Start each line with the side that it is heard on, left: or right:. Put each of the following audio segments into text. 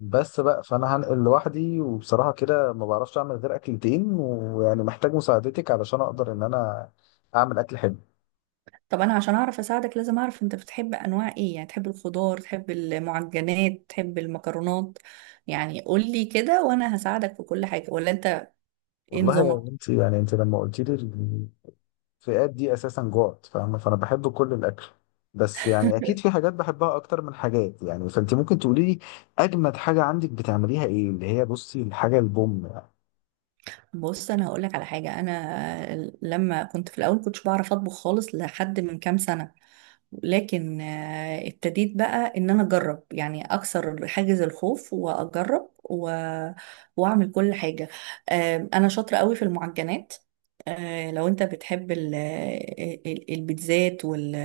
left: بس بقى فانا هنقل لوحدي، وبصراحه كده ما بعرفش اعمل غير اكلتين، ويعني محتاج مساعدتك علشان اقدر ان انا اعمل اكل حلو.
right: طب انا عشان اعرف اساعدك لازم اعرف انت بتحب انواع ايه؟ يعني تحب الخضار، تحب المعجنات، تحب المكرونات؟ يعني قولي كده وانا هساعدك في كل حاجة. ولا انت ايه
left: والله يا
right: نظامك؟
left: بنتي، يعني انت لما قلت لي الفئات دي اساسا جوعت، فاهمه؟ فانا بحب كل الاكل، بس يعني اكيد في حاجات بحبها اكتر من حاجات، يعني فانت ممكن تقولي لي اجمد حاجه عندك بتعمليها ايه؟ اللي هي بصي الحاجه البوم يعني.
right: بص، انا هقولك على حاجة. انا لما كنت في الاول كنتش بعرف اطبخ خالص لحد من كام سنة، لكن ابتديت بقى ان انا اجرب، يعني اكسر حاجز الخوف واجرب واعمل كل حاجه. انا شاطره قوي في المعجنات. لو انت بتحب البيتزات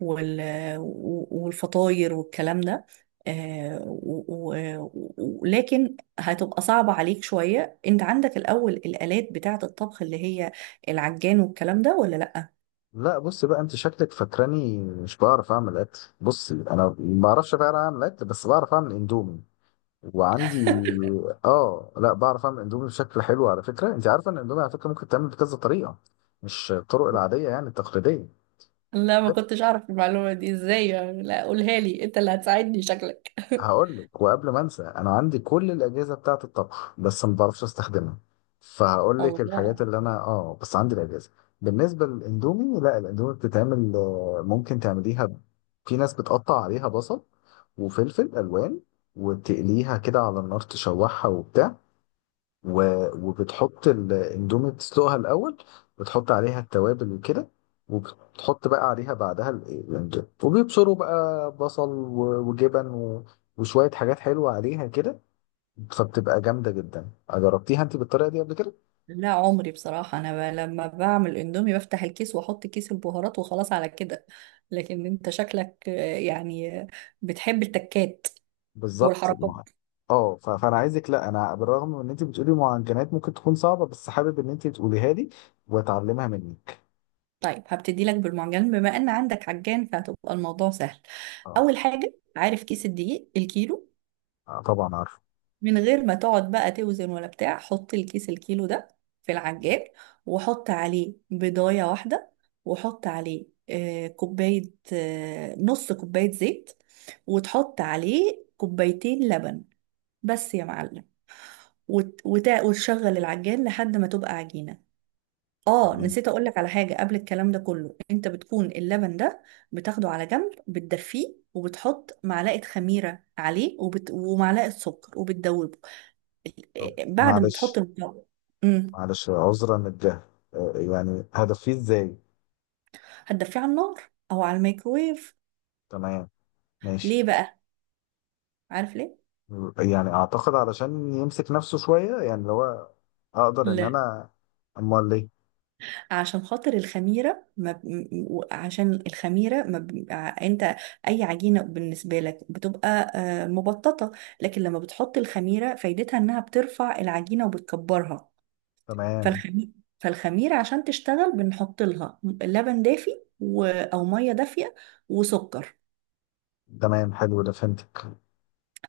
right: وال... والفطاير والكلام ده، آه، و... و... لكن هتبقى صعبة عليك شوية. انت عندك الأول الآلات بتاعة الطبخ اللي هي العجان والكلام ده ولا لأ؟
left: لا، بصي بقى، انت شكلك فاكراني مش بعرف اعمل اكل. بصي، انا ما بعرفش فعلا اعمل اكل، بس بعرف اعمل اندومي. وعندي اه لا، بعرف اعمل اندومي بشكل حلو على فكره. انت عارفه ان الاندومي على فكره ممكن تعمل بكذا طريقه، مش الطرق العاديه يعني التقليديه.
right: لا ما
left: وغير-
right: كنتش اعرف المعلومة دي. ازاي يعني؟ لا قولها لي، انت اللي هتساعدني شكلك.
left: هقول لك، وقبل ما انسى، انا عندي كل الاجهزه بتاعه الطبخ، بس ما بعرفش استخدمها. فهقول لك الحاجات
right: الله.
left: اللي انا، بس عندي الاجهزه. بالنسبه للاندومي، لا، الاندومي بتتعمل، ممكن تعمليها في ناس بتقطع عليها بصل وفلفل الوان، وتقليها كده على النار، تشوحها وبتاع، و... وبتحط الاندومي، تسلقها الاول، بتحط عليها التوابل وكده، وبتحط بقى عليها بعدها الاندومي، وبيبشروا بقى بصل وجبن وشوية حاجات حلوة عليها كده. فبتبقى جامدة جدا. جربتيها انت بالطريقة دي قبل كده؟
right: لا عمري، بصراحة أنا لما بعمل اندومي بفتح الكيس وأحط كيس البهارات وخلاص على كده. لكن أنت شكلك يعني بتحب التكات
left: بالظبط.
right: والحركات.
left: فانا عايزك، لا، انا بالرغم من ان انت بتقولي معجنات ممكن تكون صعبة، بس حابب ان انت تقوليها لي واتعلمها منك.
right: طيب هبتدي لك بالمعجن، بما أن عندك عجان فهتبقى الموضوع سهل.
left: اه،
right: أول حاجة، عارف كيس الدقيق الكيلو؟
left: طبعا عارفه.
right: من غير ما تقعد بقى توزن ولا بتاع، حط الكيس الكيلو ده في العجال، وحط عليه بيضاية واحدة، وحط عليه كوباية، نص كوباية زيت، وتحط عليه كوبايتين لبن، بس يا معلم. وتشغل العجال لحد ما تبقى عجينة. اه
left: تمام.
right: نسيت اقولك على حاجة قبل الكلام ده كله، انت بتكون اللبن ده بتاخده على جنب، بتدفيه، وبتحط معلقة خميرة عليه، ومعلقة سكر، وبتدوبه
left: طب
right: بعد ما تحط
left: معلش،
right: المكون. امم
left: عذرا للجهل. يعني هدفيه ازاي؟
right: هتدفيه على النار او على الميكرويف.
left: تمام، ماشي.
right: ليه بقى؟ عارف ليه؟
left: يعني اعتقد علشان يمسك نفسه شويه، يعني اللي هو اقدر ان
right: لا.
left: انا. امال ليه؟
right: عشان خاطر الخميره ما ب... م- م- عشان الخميره ما ب... ع- انت اي عجينه بالنسبه لك بتبقى مبططه، لكن لما بتحط الخميره فايدتها انها بترفع العجينه وبتكبرها.
left: تمام.
right: فالخميره فالخميره عشان تشتغل بنحط لها لبن دافي او ميه دافيه وسكر.
left: تمام، حلو، ده فهمتك.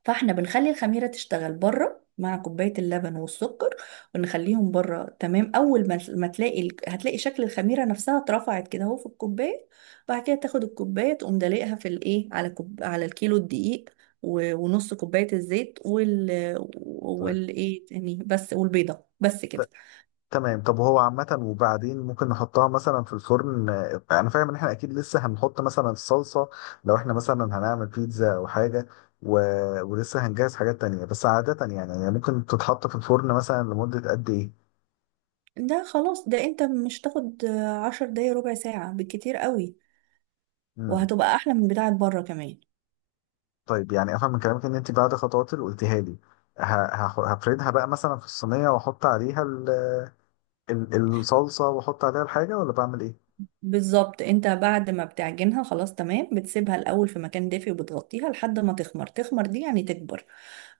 right: فاحنا بنخلي الخميرة تشتغل بره مع كوباية اللبن والسكر، ونخليهم بره. تمام، أول ما تلاقي هتلاقي شكل الخميرة نفسها اترفعت كده اهو في الكوباية. بعد كده تاخد الكوباية تقوم دلقها في الايه، على على الكيلو الدقيق ونص كوباية الزيت وال
left: طيب،
right: والايه تاني بس، والبيضة، بس
left: ت-
right: كده.
left: تمام. طب هو عامة، وبعدين ممكن نحطها مثلا في الفرن. انا فاهم ان احنا اكيد لسه هنحط مثلا الصلصة لو احنا مثلا هنعمل بيتزا او حاجة، و... ولسه هنجهز حاجات تانية. بس عادة يعني ممكن تتحط في الفرن مثلا لمدة قد ايه؟
right: ده خلاص، ده انت مش تاخد 10 دقايق، ربع ساعة بالكتير قوي،
left: مم.
right: وهتبقى أحلى من بتاعة بره كمان.
left: طيب، يعني افهم من كلامك ان انت بعد خطوات اللي قلتيها لي ه- هفردها بقى مثلا في الصينيه، واحط عليها ال- الصلصه، واحط عليها الحاجه، ولا بعمل ايه؟
right: بالظبط، انت بعد ما بتعجنها خلاص تمام بتسيبها الاول في مكان دافي وبتغطيها لحد ما تخمر. تخمر دي يعني تكبر.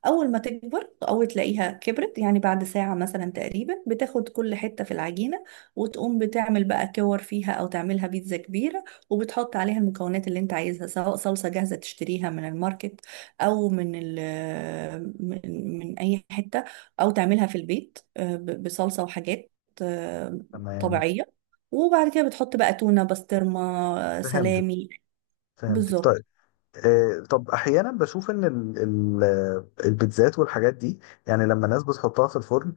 right: أول ما تكبر، أول تلاقيها كبرت يعني بعد ساعة مثلا تقريبا، بتاخد كل حتة في العجينة وتقوم بتعمل بقى كور فيها أو تعملها بيتزا كبيرة، وبتحط عليها المكونات اللي أنت عايزها، سواء صلصة جاهزة تشتريها من الماركت أو من ال من من أي حتة، أو تعملها في البيت بصلصة وحاجات آه،
left: تمام.
right: طبيعية. وبعد كده بتحط بقى تونة، بسطرمة،
left: فهمت،
right: سلامي.
left: فهمت،
right: بالظبط.
left: طيب. طب احيانا بشوف ان ال- البيتزات والحاجات دي، يعني لما الناس بتحطها في الفرن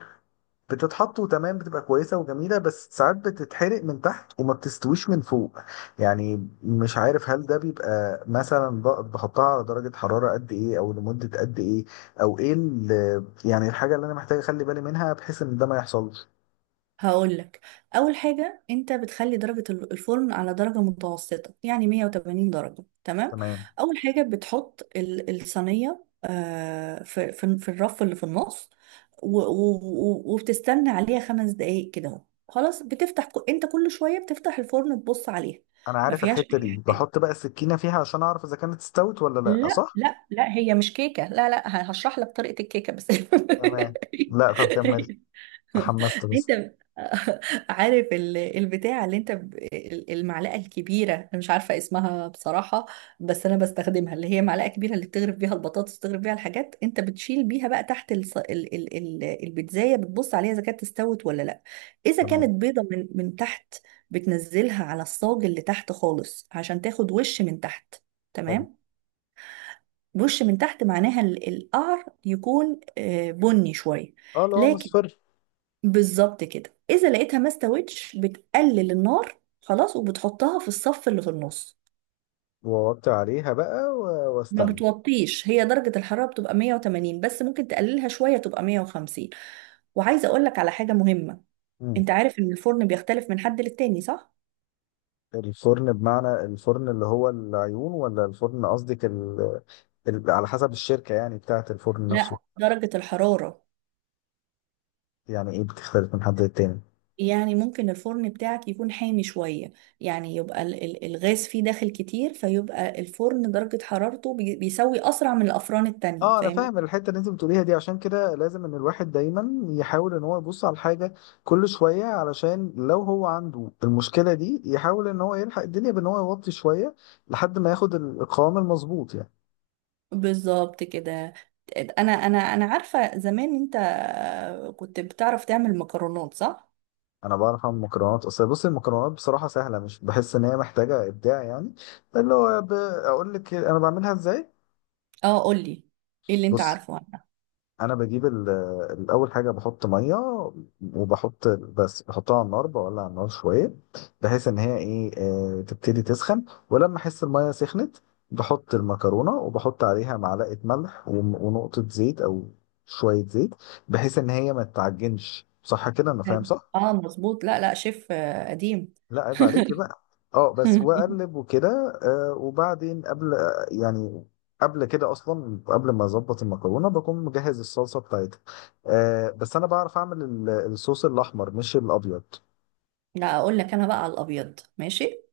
left: بتتحط وتمام، بتبقى كويسة وجميلة، بس ساعات بتتحرق من تحت وما بتستويش من فوق يعني. مش عارف هل ده بيبقى مثلا بحطها على درجة حرارة قد ايه، او لمدة قد ايه، او ايه يعني الحاجة اللي انا محتاج اخلي بالي منها بحيث ان ده ما يحصلش.
right: هقولك، اول حاجه انت بتخلي درجه الفرن على درجه متوسطه، يعني 180 درجه، تمام.
left: تمام.
right: اول حاجه بتحط الصينيه في الرف اللي في النص، وبتستنى عليها 5 دقايق كده اهو. خلاص، انت كل شويه بتفتح الفرن تبص عليها،
left: انا
right: ما
left: عارف
right: فيهاش
left: الحتة
right: اي
left: دي،
right: حاجه.
left: بحط بقى السكينة فيها عشان اعرف اذا كانت استوت ولا لا،
right: لا
left: صح؟
right: لا لا، هي مش كيكه، لا لا هشرح لك طريقه الكيكه بس.
left: تمام. لا، طب كمل، تحمست بس.
right: انت عارف البتاع اللي المعلقه الكبيره، انا مش عارفه اسمها بصراحه، بس انا بستخدمها، اللي هي معلقه كبيره اللي بتغرف بيها البطاطس، بتغرف بيها الحاجات، انت بتشيل بيها بقى تحت الص... ال... ال... ال... البيتزايه، بتبص عليها اذا كانت استوت ولا لا. اذا كانت
left: تمام،
right: بيضه من تحت، بتنزلها على الصاج اللي تحت خالص عشان تاخد وش من تحت.
left: حلو.
right: تمام. وش من تحت معناها القعر يكون بني شويه.
left: اه، اللي هو
right: لكن
left: مصفر.
right: بالظبط كده، اذا لقيتها ما استوتش بتقلل النار خلاص وبتحطها في الصف اللي في النص.
left: ووطي عليها بقى
right: ما
left: واستنى.
right: بتوطيش، هي درجة الحرارة بتبقى 180 بس ممكن تقللها شوية تبقى 150. وعايزة اقول لك على حاجة مهمة.
left: مم.
right: انت عارف ان الفرن بيختلف من حد للتاني صح؟
left: الفرن بمعنى الفرن اللي هو العيون، ولا الفرن قصدك على حسب الشركة يعني بتاعة الفرن
right: لا
left: نفسه؟
right: درجة الحرارة.
left: يعني ايه بتختلف من حد للتاني؟
right: يعني ممكن الفرن بتاعك يكون حامي شوية، يعني يبقى الغاز فيه داخل كتير، فيبقى الفرن درجة حرارته بيسوي أسرع من الأفران التانية،
left: اه، انا
right: فاهم.
left: فاهم الحتة اللي انت بتقوليها دي. عشان كده لازم ان الواحد دايما يحاول ان هو يبص على الحاجة كل شوية، علشان لو هو عنده المشكلة دي يحاول ان هو يلحق الدنيا بان هو يوطي شوية لحد ما ياخد القوام المظبوط يعني.
right: بالظبط كده. انا عارفه زمان انت كنت بتعرف تعمل مكرونات صح.
left: انا بعرف اعمل مكرونات. اصل بص المكرونات بصراحة سهلة، مش بحس ان هي محتاجة ابداع يعني. اللي هو اقول لك انا بعملها ازاي.
right: اه قولي، ايه اللي انت
left: بص،
right: عارفه عنها.
left: انا بجيب الاول حاجه بحط ميه، بس بحطها على النار، بولع النار شويه بحيث ان هي ايه، تبتدي تسخن. ولما احس الميه سخنت، بحط المكرونه، وبحط عليها معلقه ملح ونقطه زيت او شويه زيت، بحيث ان هي ما تتعجنش. صح كده؟ انا فاهم
right: حلو.
left: صح؟
right: اه مظبوط، لا لا شيف قديم.
left: لا عيب عليكي بقى. اه بس، واقلب وكده. وبعدين قبل، يعني قبل كده اصلا، قبل ما اظبط المكرونه بكون مجهز الصلصه بتاعتها. بس انا بعرف اعمل الصوص الاحمر مش الابيض.
right: لا اقول لك انا بقى على الابيض ماشي.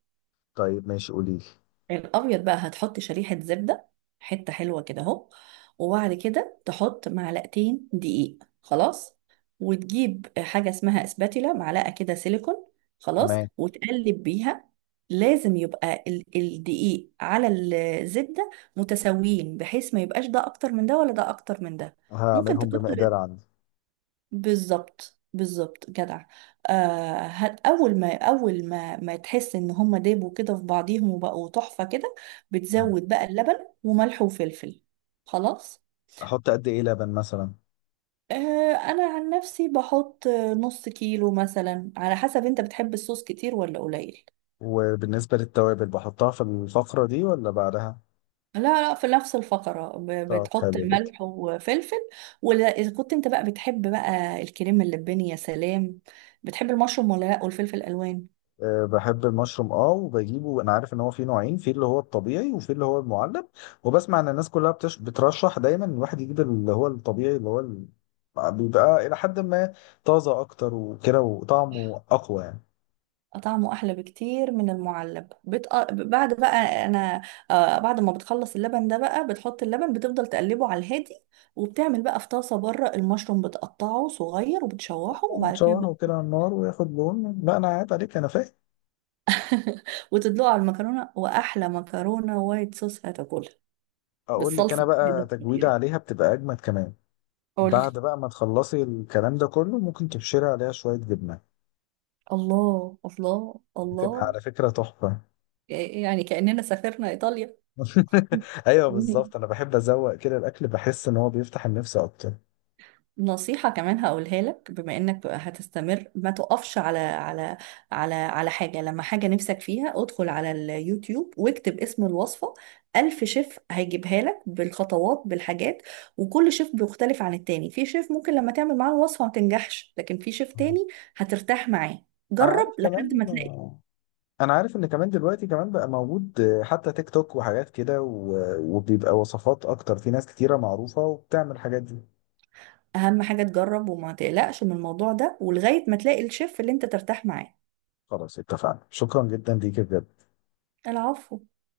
left: طيب ماشي، قوليلي.
right: الابيض بقى هتحط شريحه زبده، حته حلوه كده اهو. وبعد كده تحط معلقتين دقيق، خلاص. وتجيب حاجه اسمها اسباتيلا، معلقه كده سيليكون، خلاص،
left: تمام،
right: وتقلب بيها. لازم يبقى الدقيق على الزبده متساويين، بحيث ما يبقاش ده اكتر من ده ولا ده اكتر من ده. ممكن
left: هعملهم
right: تكتر.
left: بمقدار عندي.
right: بالظبط بالظبط، جدع. اول ما تحس ان هما دابوا كده في بعضيهم وبقوا تحفة كده،
left: مم.
right: بتزود بقى اللبن وملح وفلفل، خلاص.
left: احط قد ايه لبن مثلا؟
right: آه، انا عن نفسي بحط نص كيلو مثلا، على حسب انت بتحب الصوص كتير ولا قليل.
left: وبالنسبه للتوابل بحطها في الفقره دي ولا بعدها؟
right: لا لا في نفس الفقرة،
left: طب
right: بتحط
left: حلو.
right: ملح وفلفل، ولا إذا كنت انت بقى بتحب بقى الكريم اللباني يا سلام. بتحب المشروم ولا لا؟ والفلفل الألوان.
left: أه، بحب المشروم، وبجيبه. انا عارف ان هو فيه نوعين، في اللي هو الطبيعي وفي اللي هو المعلب. وبسمع ان الناس كلها بترشح دايما إن الواحد يجيب اللي هو الطبيعي، اللي هو بيبقى الى حد ما طازه اكتر وكده، وطعمه اقوى يعني.
right: طعمه احلى بكتير من المعلب. بعد بقى انا آه، بعد ما بتخلص اللبن ده بقى، بتحط اللبن بتفضل تقلبه على الهادي، وبتعمل بقى في طاسه بره المشروم، بتقطعه صغير وبتشوحه، وبعد كده
left: بتشوحه كده على النار وياخد لون. لا، انا عيب عليك، انا فاهم.
right: وتدلقه على المكرونه، واحلى مكرونه وايت صوص هتاكلها.
left: اقول لك انا
right: بالصلصه
left: بقى،
right: كده
left: تجويده
right: كتير.
left: عليها بتبقى اجمد كمان.
right: قولي.
left: بعد بقى ما تخلصي الكلام ده كله، ممكن تبشري عليها شويه جبنه،
right: الله الله
left: بتبقى
right: الله،
left: على فكره تحفه.
right: يعني كأننا سافرنا ايطاليا.
left: ايوه بالظبط، انا بحب ازوق كده الاكل، بحس ان هو بيفتح النفس اكتر.
right: نصيحة كمان هقولها لك، بما انك بقى هتستمر ما تقفش على حاجة. لما حاجة نفسك فيها ادخل على اليوتيوب واكتب اسم الوصفة، ألف شيف هيجيبها لك بالخطوات بالحاجات. وكل شيف بيختلف عن التاني، في شيف ممكن لما تعمل معاه الوصفة ما تنجحش، لكن في شيف تاني هترتاح معاه.
left: انا
right: جرب
left: عارف كمان.
right: لحد ما تلاقي.
left: انا عارف ان كمان دلوقتي كمان بقى موجود حتى تيك توك وحاجات كده، وبيبقى وصفات اكتر، في ناس كتيرة معروفة وبتعمل الحاجات دي.
right: أهم حاجة تجرب وما تقلقش من الموضوع ده، ولغاية ما تلاقي الشيف اللي انت ترتاح معاه.
left: خلاص اتفقنا، شكرا جدا ليك بجد.
right: العفو.